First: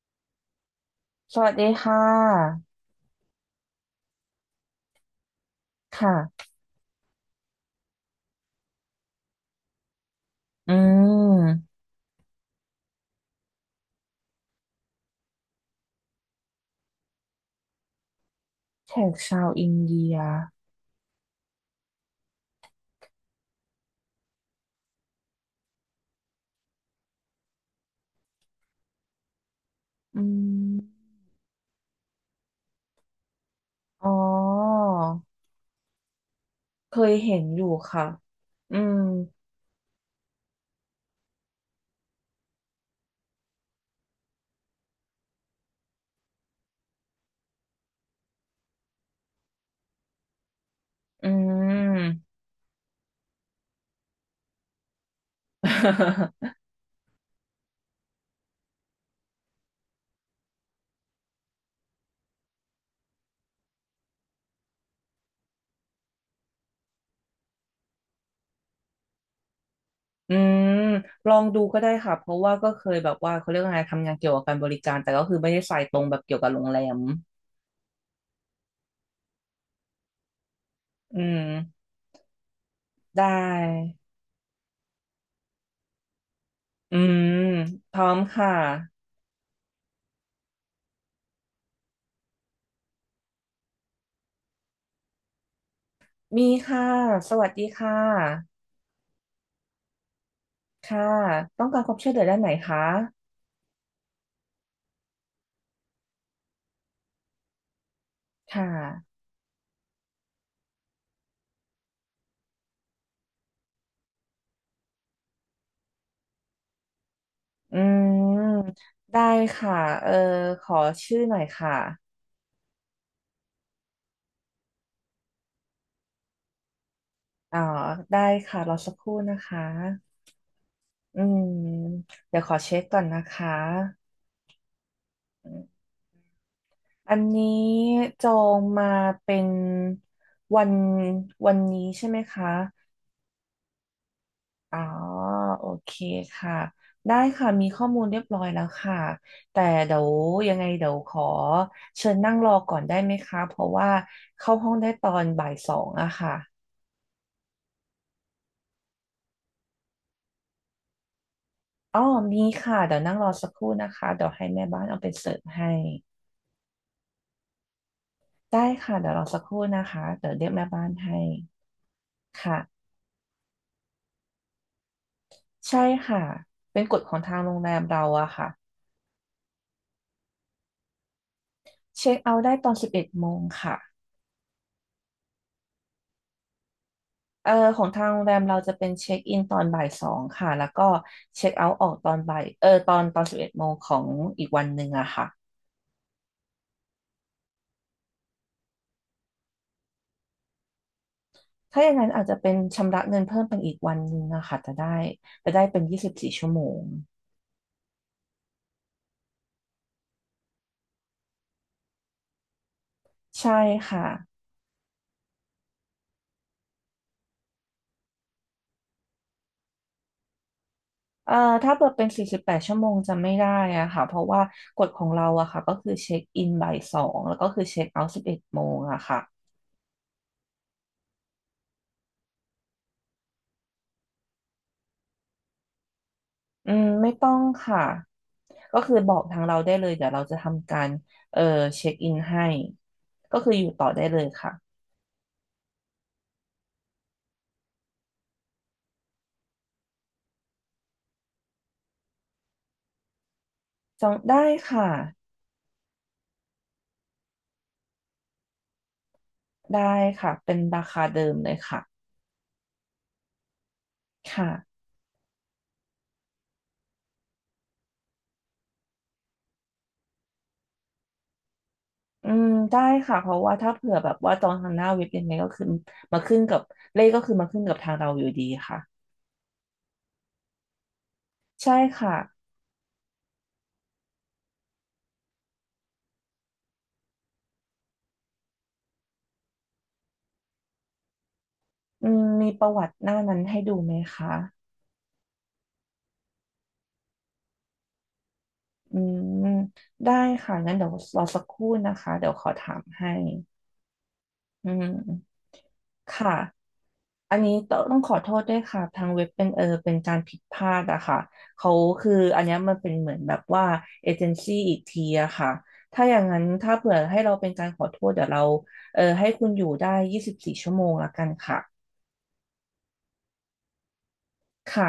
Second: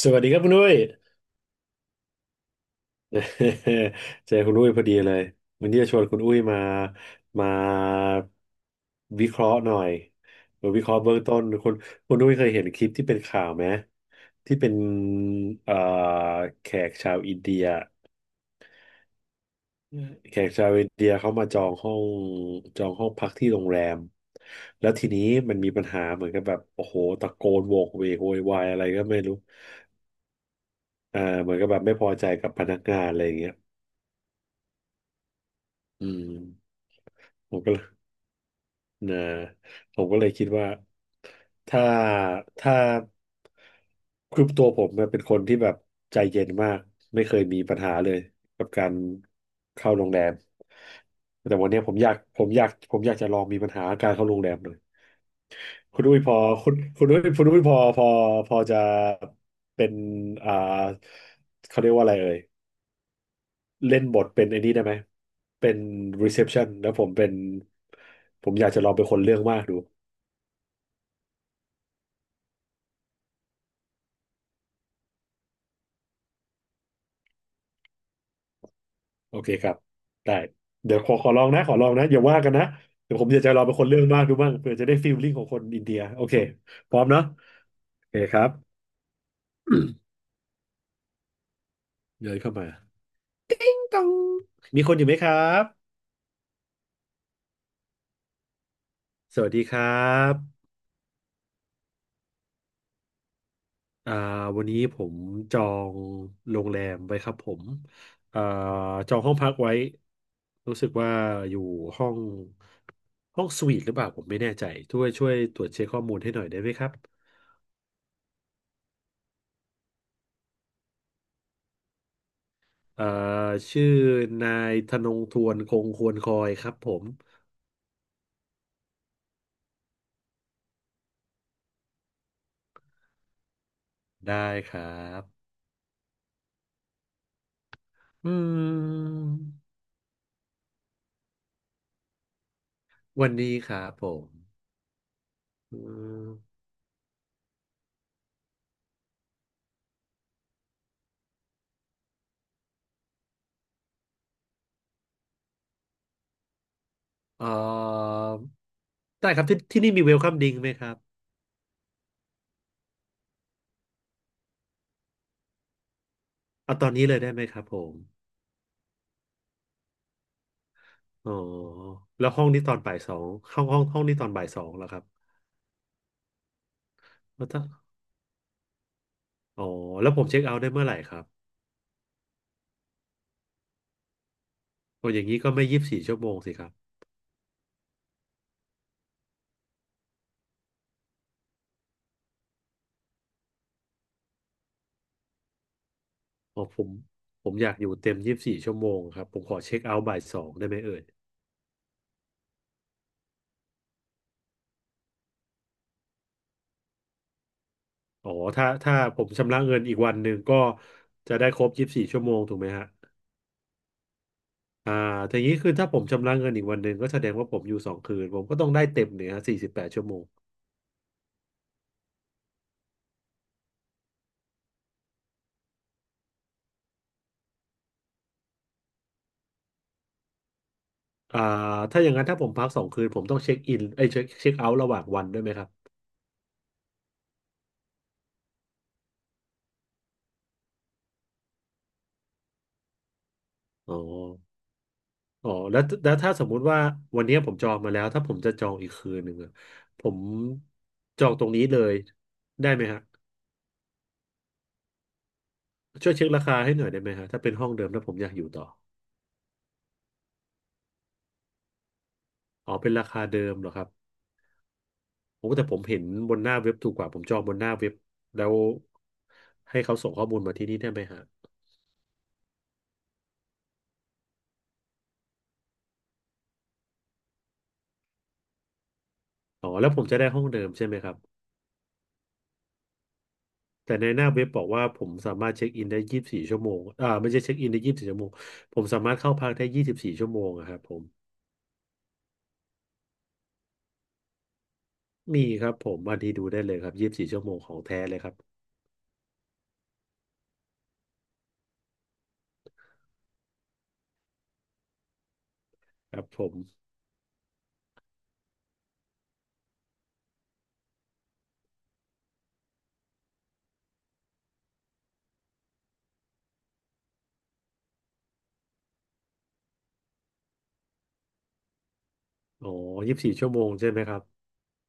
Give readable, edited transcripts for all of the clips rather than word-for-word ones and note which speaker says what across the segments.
Speaker 1: สวัสดีครับคุณอุ้ย
Speaker 2: สวัสดีค่ะ
Speaker 1: เจอคุณอุ้ยพอดีเลยวันนี้จะชวนคุณอุ้ย
Speaker 2: ค่ะ
Speaker 1: มาวิเคราะห์หน่อยมา
Speaker 2: อื
Speaker 1: วิเคราะห์เบื้องต้นคุ
Speaker 2: ม
Speaker 1: ณคุณอุ้ยเคยเห็นคลิปที่เป็นข่าวไหมที่เป็นเอ่อแขกชาวอินเดีย
Speaker 2: แขกชาวอิน
Speaker 1: อื
Speaker 2: เดี
Speaker 1: ม
Speaker 2: ย
Speaker 1: แขกชาวอินเดียเขามาจองห้องพักที่โรงแรมแล้วทีนี้มันมีปัญหาเหมือนกับแบบโอ้โหตะโกนโวกเวกโวยวายอะไรก็ไม่รู้
Speaker 2: อืม
Speaker 1: เหมือนกับแบบไม่พอใจกับพนักงานอะไรอย่างเงี้ย
Speaker 2: อ๋อ
Speaker 1: อืม
Speaker 2: เคยเห็น
Speaker 1: ผ
Speaker 2: อ
Speaker 1: ม
Speaker 2: ยู่
Speaker 1: ก็เลย
Speaker 2: ค่ะอืม
Speaker 1: นะผมก็เลยคิดว่าถ้าถ้าคือตัวผมเนี่ยเป็นคนที่แบบใจเย็นมากไม่เคยมีปัญหาเลยกับการเข้าโรงแรม
Speaker 2: อืม อื
Speaker 1: แต่วันเนี้ยผม
Speaker 2: ม
Speaker 1: อ ยากผมอยากผมอยากจะลองมีปัญหาการเข้าโรงแรมเลยคุณอุ้ยพอคุณคุณอุ้ยคุณอุ้ยพอพอพอจะเป็นอ่าเขาเรียกว่าอะไรเอ่ยเล่นบทเป็นไอ้นี่ได้ไหมเป็น reception แล้วผมเป็นผมอยากจะลองเป็นคนเรื่องมากดู
Speaker 2: ลองดูก็ได้ค่ะ เพราะว่าก็เคยแบบว่าเขาเรียกว่าไงทำงานเกี่ยวกับการบริการแต่ก็คือไม่ได้สายตรงแบบเกี่ยวกับโรงแรม
Speaker 1: โอเคครับได้เดี๋ยวขอ
Speaker 2: อื
Speaker 1: ขอ
Speaker 2: ม
Speaker 1: ลองนะขอลองนะอย่าว่ากันนะเดี๋ยว
Speaker 2: ได
Speaker 1: ผมอยากจะลองเป็นคน
Speaker 2: ้
Speaker 1: เรื่องมากดูบ้างเผื่อจะได้ฟีลลิ่งของคนอินเดียโอเค พ
Speaker 2: อื
Speaker 1: ร้อมเนาะ
Speaker 2: มพ
Speaker 1: โอ
Speaker 2: ร้อ
Speaker 1: เค
Speaker 2: ม
Speaker 1: ครั
Speaker 2: ค่ะ
Speaker 1: บ เดินเข้ามาตองมีคนอยู่ไหมครับ
Speaker 2: มีค่ะสวัสดีค่ะ
Speaker 1: สวัสดีครับ
Speaker 2: ค่ะต้องการความช่วยเหลือด้านไหนคะ
Speaker 1: อ่าวันนี้ผมจองโรงแรมไว้ครับผมอ่า
Speaker 2: ค่ะ
Speaker 1: จองห้องพักไว้รู้สึกว่าอยู่ห้องห้องสวีทหรือเปล่าผมไม่แน่ใจช่วยตรวจเช็คข้อมูลให้หน่อยได้ไหมครับ
Speaker 2: อืมได้ค่ะเออขอชื่อหน่อยค่ะ
Speaker 1: เอ่อชื่อนายธนงทวนคงควรคอยครับผม
Speaker 2: อ๋อได้ค่ะรอสักครู่นะคะอืมเดี๋ยวขอเช็คก่อนนะคะ
Speaker 1: ได้ครับ
Speaker 2: อันนี้จ
Speaker 1: อื
Speaker 2: องมา
Speaker 1: ม
Speaker 2: เป็นวันวันนี้ใช่ไหมคะ
Speaker 1: วันนี้ครับผม
Speaker 2: อ๋อโอ
Speaker 1: อื
Speaker 2: เค
Speaker 1: ม
Speaker 2: ค่ะได้ค่ะมีข้อมูลเรียบร้อยแล้วค่ะแต่เดี๋ยวยังไงเดี๋ยวขอเชิญนั่งรอก่อนได้ไหมคะเพราะว่าเข้าห้องได้ตอนบ่ายสองอะค่ะ
Speaker 1: เอ่อได้ครับที่นี่มีเวลคัมดิงไหมครับ
Speaker 2: อ๋อมีค่ะ เดี๋ยวนั่งรอสักครู่นะคะ เดี๋ยวให้แม่บ้านเอาไปเสิร์ฟให้
Speaker 1: เอาตอนนี้เลยได้ไหมครับผม
Speaker 2: ได้ค่ะเดี๋ยวรอสักครู่นะคะ เดี๋ยวเรียกแม่บ้านให้
Speaker 1: อ๋อแล้วห้องนี้ตอน
Speaker 2: ค่ะ
Speaker 1: บ่ายสองห้องนี้ตอนบ่ายสองแล้วครับ
Speaker 2: ใช่ค่ะ เป็นกฎของทาง
Speaker 1: แล้ว
Speaker 2: โรง
Speaker 1: ถ้า
Speaker 2: แรมเราอะค่ะ
Speaker 1: อ๋อแล้วผมเช็คเอาท์ได้เมื่อไหร่ครับ
Speaker 2: เช็คเอาท์ได้ตอนสิบเอ็ดโมงค่ะ
Speaker 1: โอ้อย่างนี้ก็ไม่ยี่สิบสี่ชั่วโมงสิครับ
Speaker 2: ของทางโรงแรมเราจะเป็นเช็คอินตอนบ่ายสองค่ะแล้วก็เช็คเอาท์ออกตอนบ่ายเออตอนตอนสิบเอ็ดโมงของอีกวันหนึ่งอะค่ะ
Speaker 1: อ๋อผมอยากอยู่เต็มยี่สิบสี่ชั่วโมงครับผมขอเช็คเอาท์บ่ายสองได้ไหมเอ่ย
Speaker 2: ถ้าอย่างนั้นอาจจะเป็นชำระเงินเพิ่มเป็นอีกวันหนึ่งอะค่ะจะได้จะได้เป็นยี่สิบสี่ชั่วโมง
Speaker 1: อ๋อถ้าผมชำระเงินอีกวันหนึ่งก็จะได้ครบยี่สิบสี่ชั่วโมงถูกไหมฮะ
Speaker 2: ใช่ค่ะ
Speaker 1: อ่าทีนี้คือถ้าผมชำระเงินอีกวันหนึ่งก็แสดงว่าผมอยู่สองคืนผมก็ต้องได้เต็มเนี่ยฮะ48 ชั่วโมง
Speaker 2: เอ่อถ้าเปิดเป็น48 ชั่วโมงจะไม่ได้อะค่ะเพราะว่ากฎของเราอะค่ะก็คือเช็คอินบ่ายสองแล้วก็คือเช็คเอาท์สิบเอ็ดโมงอะค่ะ
Speaker 1: อ่าถ้าอย่างนั้นถ้าผมพักสองคืนผมต้องเช็คอินไอ้ยเช็คเช็คเอาท์ระหว่างวันด้วยไหมครับ
Speaker 2: อืมไม่ต้องค่ะก็คือบอกทางเราได้เลยเดี๋ยวเราจะทำการเอ่อเช็คอินให้ก็คืออยู่ต่อ
Speaker 1: อ๋อ
Speaker 2: ได้เลยค่ะ
Speaker 1: อ๋อแล้วถ้าสมมุติว่าวันนี้ผมจองมาแล้วถ้าผมจะจองอีกคืนหนึ่งอะผมจองตรงนี้เลยได้ไหมฮะ
Speaker 2: จองได้ค่ะ
Speaker 1: ช่วยเช็คราคาให้หน่อยได้ไหมฮะถ้าเป็นห้องเดิมแล้วผมอยากอยู่ต่อ
Speaker 2: ได้ค่ะเป็นราคาเดิมเลยค่ะ
Speaker 1: อ๋อเป็นราคาเดิมเหรอครับ
Speaker 2: ค่ะ
Speaker 1: โอ้แต่ผมเห็นบนหน้าเว็บถูกกว่าผมจองบนหน้าเว็บแล้วให้เขาส่งข้อมูลมาที่นี่ได้ไหมฮะ
Speaker 2: อืมได้ค่ะเพราะว่าถ้าเผื่อแบบว่าจองทางหน้าเว็บยังไงก็คือมาขึ้นกับเลขก็คือมาขึ้นกับทางเราอยู่ดีค่ะ
Speaker 1: อ๋อแล้วผมจะได้ห้องเดิมใช่ไหมครับ
Speaker 2: ใช่ค่ะ
Speaker 1: แต่ในหน้าเว็บบอกว่าผมสามารถเช็คอินได้ยี่สิบสี่ชั่วโมงไม่ใช่เช็คอินได้ยี่สิบสี่ชั่วโมงผมสามารถเข้าพักได้ยี่สิบสี่ชั่วโมงอะครับผม
Speaker 2: อืมมีประวัติหน้านั้นให้ดูไหมคะ
Speaker 1: มีครับผมวันที่ดูได้เลยครับยี่สิบสี่ชั่วโมงของแท้เลยครับ
Speaker 2: อืมได้ค่ะงั้นเดี๋ยวรอสักครู่นะคะเดี๋ยวขอถามให้อืม
Speaker 1: ครับ
Speaker 2: ค่ะ
Speaker 1: ผม
Speaker 2: อันนี้ต้องขอโทษด้วยค่ะทางเว็บเป็นเป็นการผิดพลาดอะค่ะเขาคืออันเนี้ยมันเป็นเหมือนแบบว่าเอเจนซี่อีกทีอะค่ะถ้าอย่างนั้นถ้าเผื่อให้เราเป็นการขอโทษเดี๋ยวเราให้คุณอยู่ได้ยี่สิบสี่ชั่วโมงละกันค่ะ
Speaker 1: อ๋อยี่สิบสี่ชั่วโมงใช่ไหมครับ
Speaker 2: ค่ะ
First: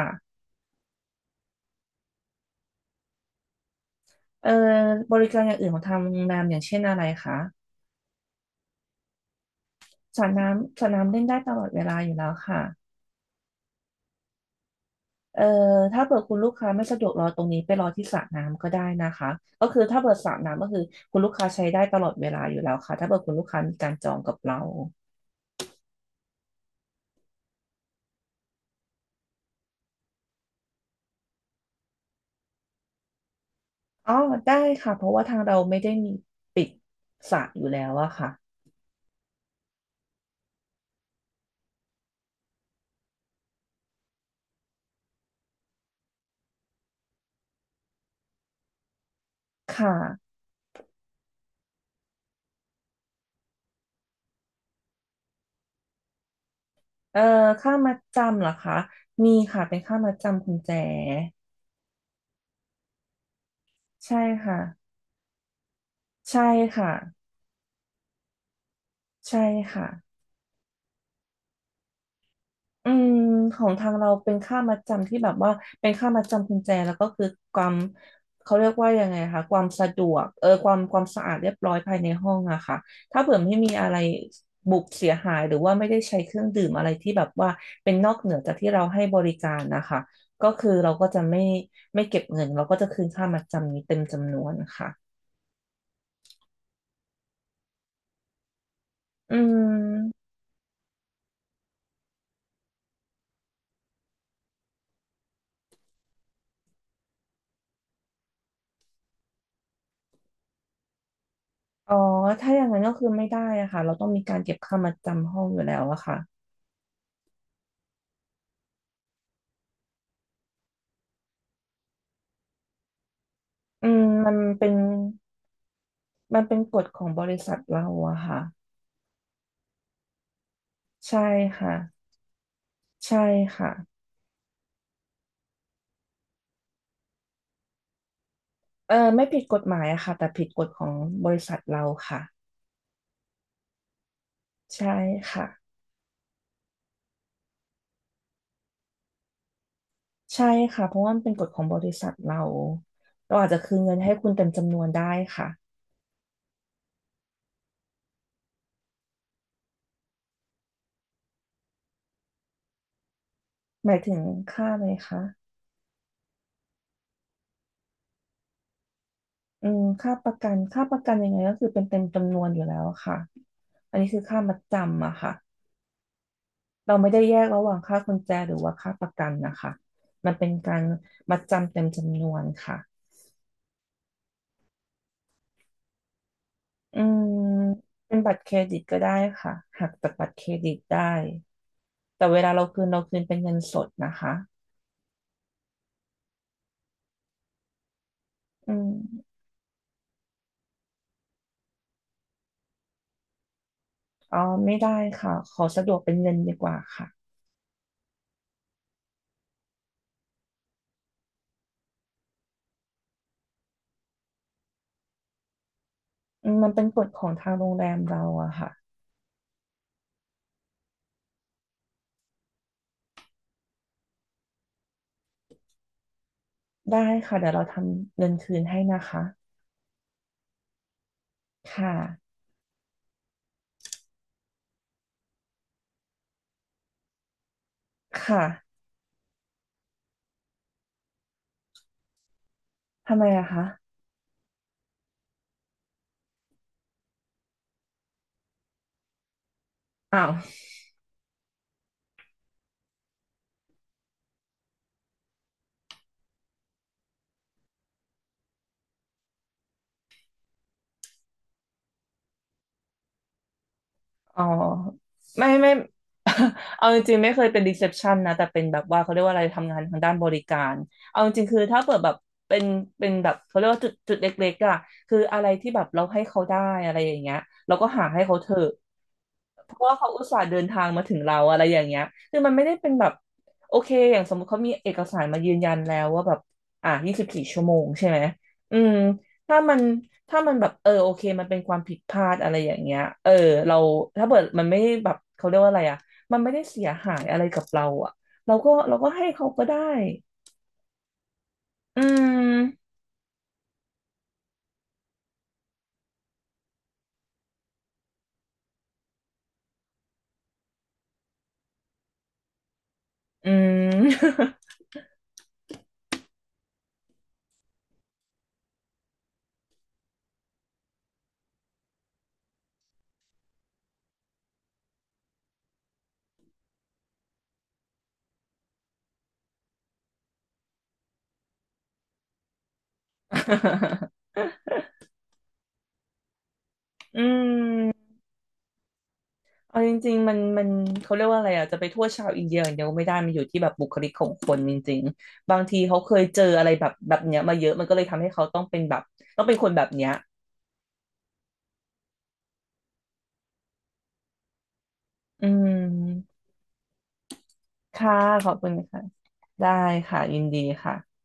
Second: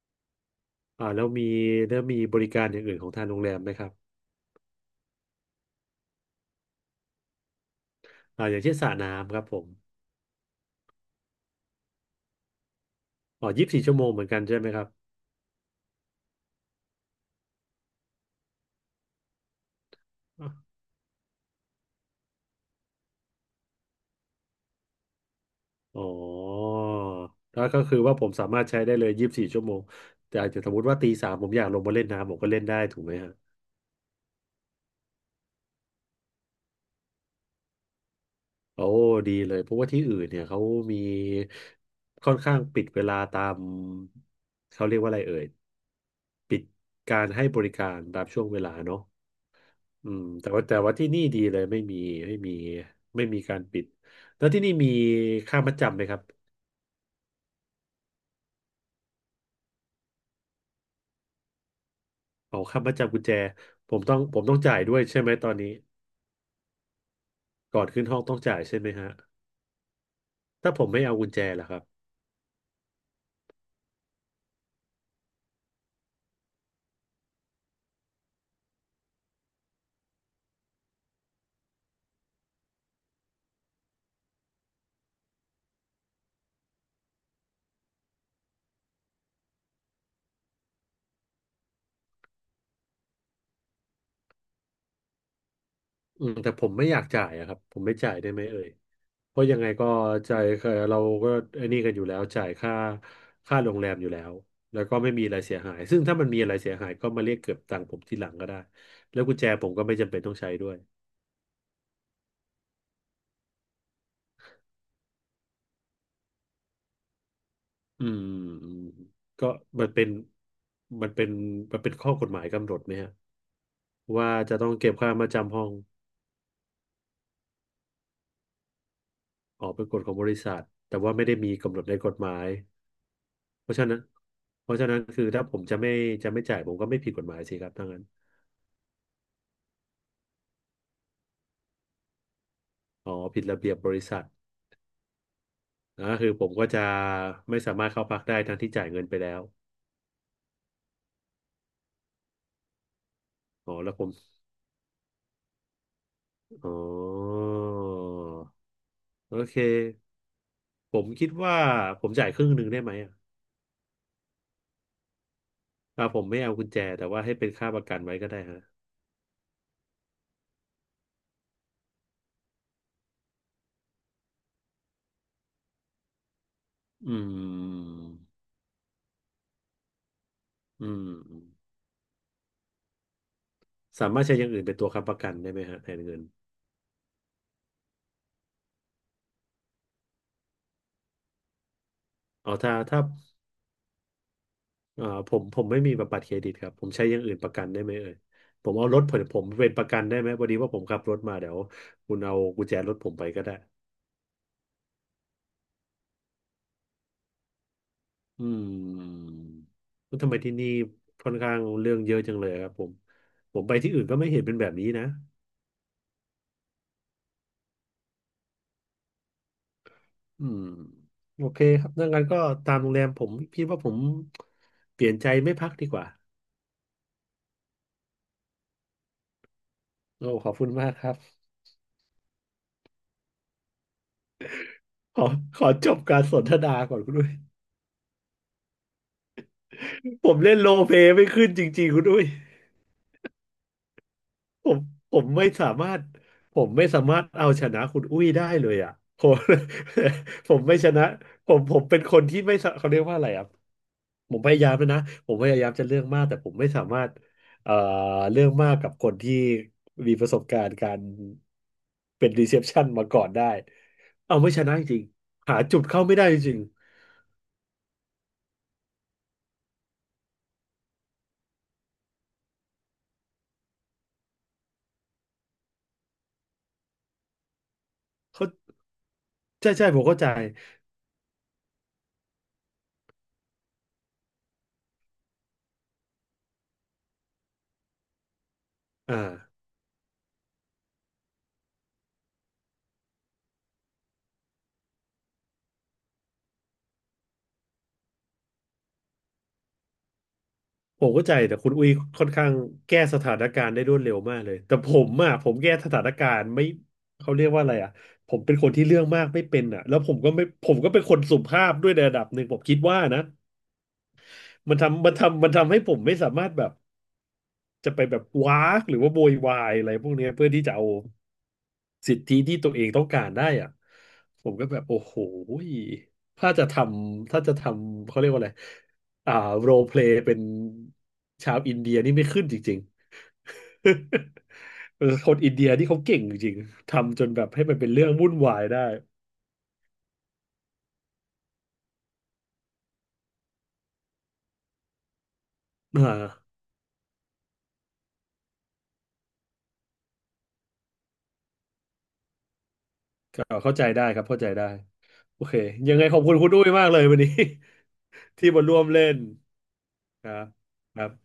Speaker 1: อ่าแล้วมีแล้วมีบริการอย่างอื่นของทางโรงแรมไหมครับ
Speaker 2: เออบริการอย่างอื่นของทางโรงแรมอย่างเช่นอะไรคะ
Speaker 1: อย่างเช่นสระน้ำครับผม
Speaker 2: สระน้ำสระน้ำเล่นได้ตลอดเวลาอยู่แล้วค่ะ
Speaker 1: อ๋อยี่สิบสี่ชั่วโมงเหมือนกันใช่ไหมครับ
Speaker 2: เอ่อถ้าเปิดคุณลูกค้าไม่สะดวกรอตรงนี้ไปรอที่สระน้ำก็ได้นะคะก็คือถ้าเปิดสระน้ำก็คือคุณลูกค้าใช้ได้ตลอดเวลาอยู่แล้วค่ะถ้าเปิดคุณลูกค้ามีการจองกับเรา
Speaker 1: อ๋อแล้วก็คือว่าผมสามารถใช้ได้เลยยี่สิบสี่ชั่วโมง แต่อาจจะสมมติว่าตีสามผมอยากลงมาเล่นน้ำผมก็เล่นได้ถูกไหมฮะ
Speaker 2: อ๋อได้ค่ะเพราะว่าทางเราไม่ได้มีปิดสระอยู่แล้วอะค่ะ
Speaker 1: โอ้ดีเลยเพราะว่าที่อื่นเนี่ยเขามีค่อนข้างปิดเวลาตามเขาเรียกว่าอะไรเอ่ยการให้บริการตามช่วงเวลาเนาะ
Speaker 2: ค่ะ
Speaker 1: อืมแต่ว่าที่นี่ดีเลยไม่มีไม่มีการปิดแล้วที่นี่มีค่ามัดจำไหมครับ
Speaker 2: เอ่อค่ามัดจำเหรอคะมีค่ะเป็นค่ามัดจำคุณแจ
Speaker 1: เอาค่ามัดจำกุญแจผมต้อ
Speaker 2: ใช่
Speaker 1: งผมต้อ
Speaker 2: ค่ะ
Speaker 1: งจ่ายด้วยใช่ไหมตอนนี้
Speaker 2: ใช่ค่ะ
Speaker 1: ก่อนขึ้นห้องต้องจ่ายใช่ไหมฮะ
Speaker 2: ใช่ค่ะ
Speaker 1: ถ้าผมไม่เอากุญแจล่ะครับ
Speaker 2: อืมของทางเราเป็นค่ามัดจำที่แบบว่าเป็นค่ามัดจำกุญแจแล้วก็คือความเขาเรียกว่ายังไงคะความสะดวกความสะอาดเรียบร้อยภายในห้องอะค่ะถ้าเผื่อไม่มีอะไรบุบเสียหายหรือว่าไม่ได้ใช้เครื่องดื่มอะไรที่แบบว่าเป็นนอกเหนือจากที่เราให้บริการนะคะก็คือเราก็จะไม่เก็บเงินเราก็จะคืนค่ามัดจำนี้เต็มจำนวนค่ะ
Speaker 1: แต่ผมไม่อยากจ่ายอะครับผมไม่จ่ายได้ไหมเอ่ยเพ
Speaker 2: อื
Speaker 1: ราะยังไงก็
Speaker 2: ม
Speaker 1: จ่ายเราก็ไอ้นี่กันอยู่แล้วจ่ายค่าโรงแรมอยู่แล้วแล้วก็ไม่มีอะไรเสียหายซึ่งถ้ามันมีอะไรเสียหายก็มาเรียกเก็บตังค์ผมทีหลังก็ได้แล้วกุญแจผมก็ไม่จำเป็นต้องใช้ด้วย
Speaker 2: อ๋อถ้าอย่างนั้นก็คือไม่ได้อะค่ะเราต้องมีการเก็บค่ามัดจำห้องอยู่แล้วอะค่ะ
Speaker 1: อืมอืมก็มันเป็นมันเป็นมันเป็นข้อกฎหมายกำหนดไหมฮะ
Speaker 2: อืม
Speaker 1: ว่าจะต้องเก็บค่ามาจำห้อง
Speaker 2: มันเป็นกฎของบริษัทเราอะค่ะ
Speaker 1: ออกเป็นกฎของบริษัทแต่ว่า
Speaker 2: ใช่
Speaker 1: ไม่ได้มี
Speaker 2: ค่ะ
Speaker 1: กำหนดในกฎหมาย
Speaker 2: ใช่
Speaker 1: เพ
Speaker 2: ค่ะ
Speaker 1: ราะฉะนั้นเพราะฉะนั้นคือถ้าผมจะไม่จะไม่จ่ายผมก็ไม่ผิดกฎหมายสิครับถ้างั้น
Speaker 2: ไม่ผิดกฎหมายอะค่ะแต่ผิดกฎของบริษัทเราค่ะ
Speaker 1: อ๋อผิดระเบียบบริษัท
Speaker 2: ใช่ค่ะ
Speaker 1: นะคือผมก็จะไม่สามารถเข้าพักได้ทั้งที่จ่ายเงินไปแล้ว
Speaker 2: ใช่ค่ะเพราะว่ามันเป็นกฎของบริษัทเราเราอาจจะ
Speaker 1: อ๋อ
Speaker 2: คืน
Speaker 1: แล้
Speaker 2: เงิ
Speaker 1: ว
Speaker 2: น
Speaker 1: ผ
Speaker 2: ให้
Speaker 1: ม
Speaker 2: คุณเต็มจำนวนได้ค่ะ
Speaker 1: อ๋อโอเคผมคิดว่าผมจ่ายครึ่งหนึ่งได้ไหมอ่ะ
Speaker 2: หมายถึงค่าอะไรคะ
Speaker 1: ผมไม่เอากุญแจแต่ว่าให้เป็นค่าประกันไว้ก็ได้ฮะ
Speaker 2: อืมค่าประกันค่าประกันยังไงก็คือเป็นเต็มจำนวนอยู่แล้วค่ะอันนี้คือค่ามัดจำอะค่ะเราไม่
Speaker 1: อื
Speaker 2: ได้แยกระหว่างค่า
Speaker 1: ม
Speaker 2: กุญแจหรือว่าค่าประกันนะคะมันเป็นการ
Speaker 1: อืม
Speaker 2: มัดจำเต็มจำนวนค่ะ
Speaker 1: สามารถใช้อย่างอื่นเป็นตัวค้ำประกันได้ไหมฮะแทนเงิน
Speaker 2: อืมเป็นบัตรเครดิตก็ได้ค่ะหักจากบัตรเครดิตได้แต่เว
Speaker 1: อ๋
Speaker 2: ลา
Speaker 1: อ
Speaker 2: เราคืน
Speaker 1: ถ้า
Speaker 2: เราคืนเป็นเงินสดนะคะ
Speaker 1: ผมไม่มีแบบบัตรเครดิตครับผมใช้อย่างอื่นประกันได้ไหมเอ่ยผ
Speaker 2: อื
Speaker 1: มเอารถผม
Speaker 2: ม
Speaker 1: เป็นประกันได้ไหมพอดีว่าผมขับรถมาเดี๋ยวคุณเอากุญแจรถผมไปก็ได้
Speaker 2: อ๋อไม่ได้ค่ะขอสะดวกเป็นเงินดีกว่าค่ะ
Speaker 1: อืมแล้วทำไมที่นี่ค่อนข้างเรื่องเยอะจังเลยครับผมผมไปที่อื่นก็ไม่เห็นเป็นแบบนี้นะ
Speaker 2: อืมมันเป็นกฎของทางโรงแรมเราอะค่ะ
Speaker 1: อืมโอเคครับดังนั้นก็ตามโรงแรมผมพี่ว่าผมเปลี่ยนใจไม่พักดีกว่า
Speaker 2: ได้ค่ะเดี๋ยวเราทำเงินคืนให้นะคะ
Speaker 1: โอ้ขอบคุณมากครับ
Speaker 2: ค่ะ
Speaker 1: ขอขอจบการสนทนาก่อนคุณด้วย
Speaker 2: ค่ะ
Speaker 1: ผมเล่นโรลเพลย์ไม่ขึ้นจริงๆคุณด้วย
Speaker 2: ทำไมอะคะ
Speaker 1: ผมผมไม่สามารถผมไม่สามารถเอาชนะคุณอุ้ยได้เลยอ่ะผม
Speaker 2: อ้าว
Speaker 1: ผมไม่ชนะผมเป็นคนที่ไม่สะเขาเรียกว่าอะไรอ่ะผมพยายามแล้วนะผมพยายามจะเรื่องมากแต่ผมไม่สามารถเอ่อเรื่องมากกับคนที่มีประสบการณ์การเป็นรีเซพชันมาก่อนได้เอา
Speaker 2: อ๋อ
Speaker 1: ไม่ชนะจริง
Speaker 2: ไม่
Speaker 1: ๆหา
Speaker 2: ไม่
Speaker 1: จุดเข้าไม่ได้จริง
Speaker 2: เอาจริงๆไม่เคยเป็นรีเซพชันนะแต่เป็นแบบว่าเขาเรียกว่าอะไรทำงานทางด้านบริการเอาจริงๆคือถ้าเปิดแบบเป็นเป็นแบบเขาเรียกว่าจุดจุดเล็กๆอะคืออะไรที่แบบเราให้เขาได้อะไรอย่างเงี้ยเราก็หาให้
Speaker 1: ๆ
Speaker 2: เขา
Speaker 1: เขา
Speaker 2: เถอะ
Speaker 1: ใช่
Speaker 2: เพราะ
Speaker 1: ใช่
Speaker 2: ว่า
Speaker 1: ผม
Speaker 2: เขา
Speaker 1: เข้า
Speaker 2: อุ
Speaker 1: ใจ
Speaker 2: ตส่าห์เดินทางมาถึงเราอะไรอย่างเงี้ยคือมันไม่ได้เป็นแบบโอเคอย่างสมมติเขามีเอกสารมายืนยันแล้วว่าแบบอ่ะยี่สิบสี่ชั่วโมงใช่ไหมอืม
Speaker 1: อ่า
Speaker 2: ถ้ามันถ้ามันแบบเออโอเคมันเป็นความผิดพลาดอะไรอย่างเงี้ยเออเราถ้าเกิดมันไม่ได้แบบเขาเรียกว่าอะไรอ่ะมันไม่ได้เสียหายอะไรกับเราอ่ะเราก็ให้เขาก็ได้
Speaker 1: ผมเข้าใจแต่คุณอุ้ย
Speaker 2: อื
Speaker 1: ค่อน
Speaker 2: ม
Speaker 1: ข้างแก้สถานการณ์ได้รวดเร็วมากเลยแต่ผมอ่ะผมแก้สถานการณ์ไม่เขาเรียกว่าอะไรอ่ะผมเป็นคนที่เรื่องมากไม่เป็นอ่ะแล้วผมก็ไม่ผมก็เป็นคนสุภาพด้วยในระดับหนึ่งผมคิดว่านะ
Speaker 2: อืม
Speaker 1: มันทำให้ผมไม่สามารถแบบ จะไปแบบว้ากหรือว่าโวยวายอะไรพวกเนี้ยเพื่อที่จะเอาสิทธิที่ตัวเองต้องการได้อ่ะผมก็แบบโอ้โหยถ้าจะทถ้าจะทำเขาเรียกว่าอะไรอ่าโรลเพลย์เป็นชาวอินเดียนี่ไม่ขึ้นจริง ๆ เออคนอินเดียที่เขาเก่งจริงๆ
Speaker 2: อื
Speaker 1: ทำจนแบบให้มันเป็นเรื่
Speaker 2: ม
Speaker 1: องวุ่นวายได้
Speaker 2: เอาจริงๆมันเขาเรียกว่าอะไรอ่ะจะไปโทษชาวอินเดียอย่างเดียวไม่ได้มันอยู่ที่แบบบุคลิกของคนจริงๆบางทีเขา
Speaker 1: อ่
Speaker 2: เคยเจอ
Speaker 1: า
Speaker 2: อะไรแบบเนี้ยมาเยอะมันก็เลยทำให้เขาต้องเป็นแบบต้องเป็นคนแบบเนี้ย
Speaker 1: ก็เข้าใจได้ครับเข้าใจได้โอ
Speaker 2: อื
Speaker 1: เคยังไงขอบคุณ
Speaker 2: ม
Speaker 1: คุณอุ้ยมากเลยวันนี้
Speaker 2: ค่ะ ข
Speaker 1: ที่
Speaker 2: อบ
Speaker 1: มา
Speaker 2: คุณ
Speaker 1: ร่วม
Speaker 2: ค่ะ
Speaker 1: เล่น
Speaker 2: ได้ค่ะ
Speaker 1: ครั
Speaker 2: ยิน
Speaker 1: บ
Speaker 2: ดี
Speaker 1: ครับ
Speaker 2: ค่ะ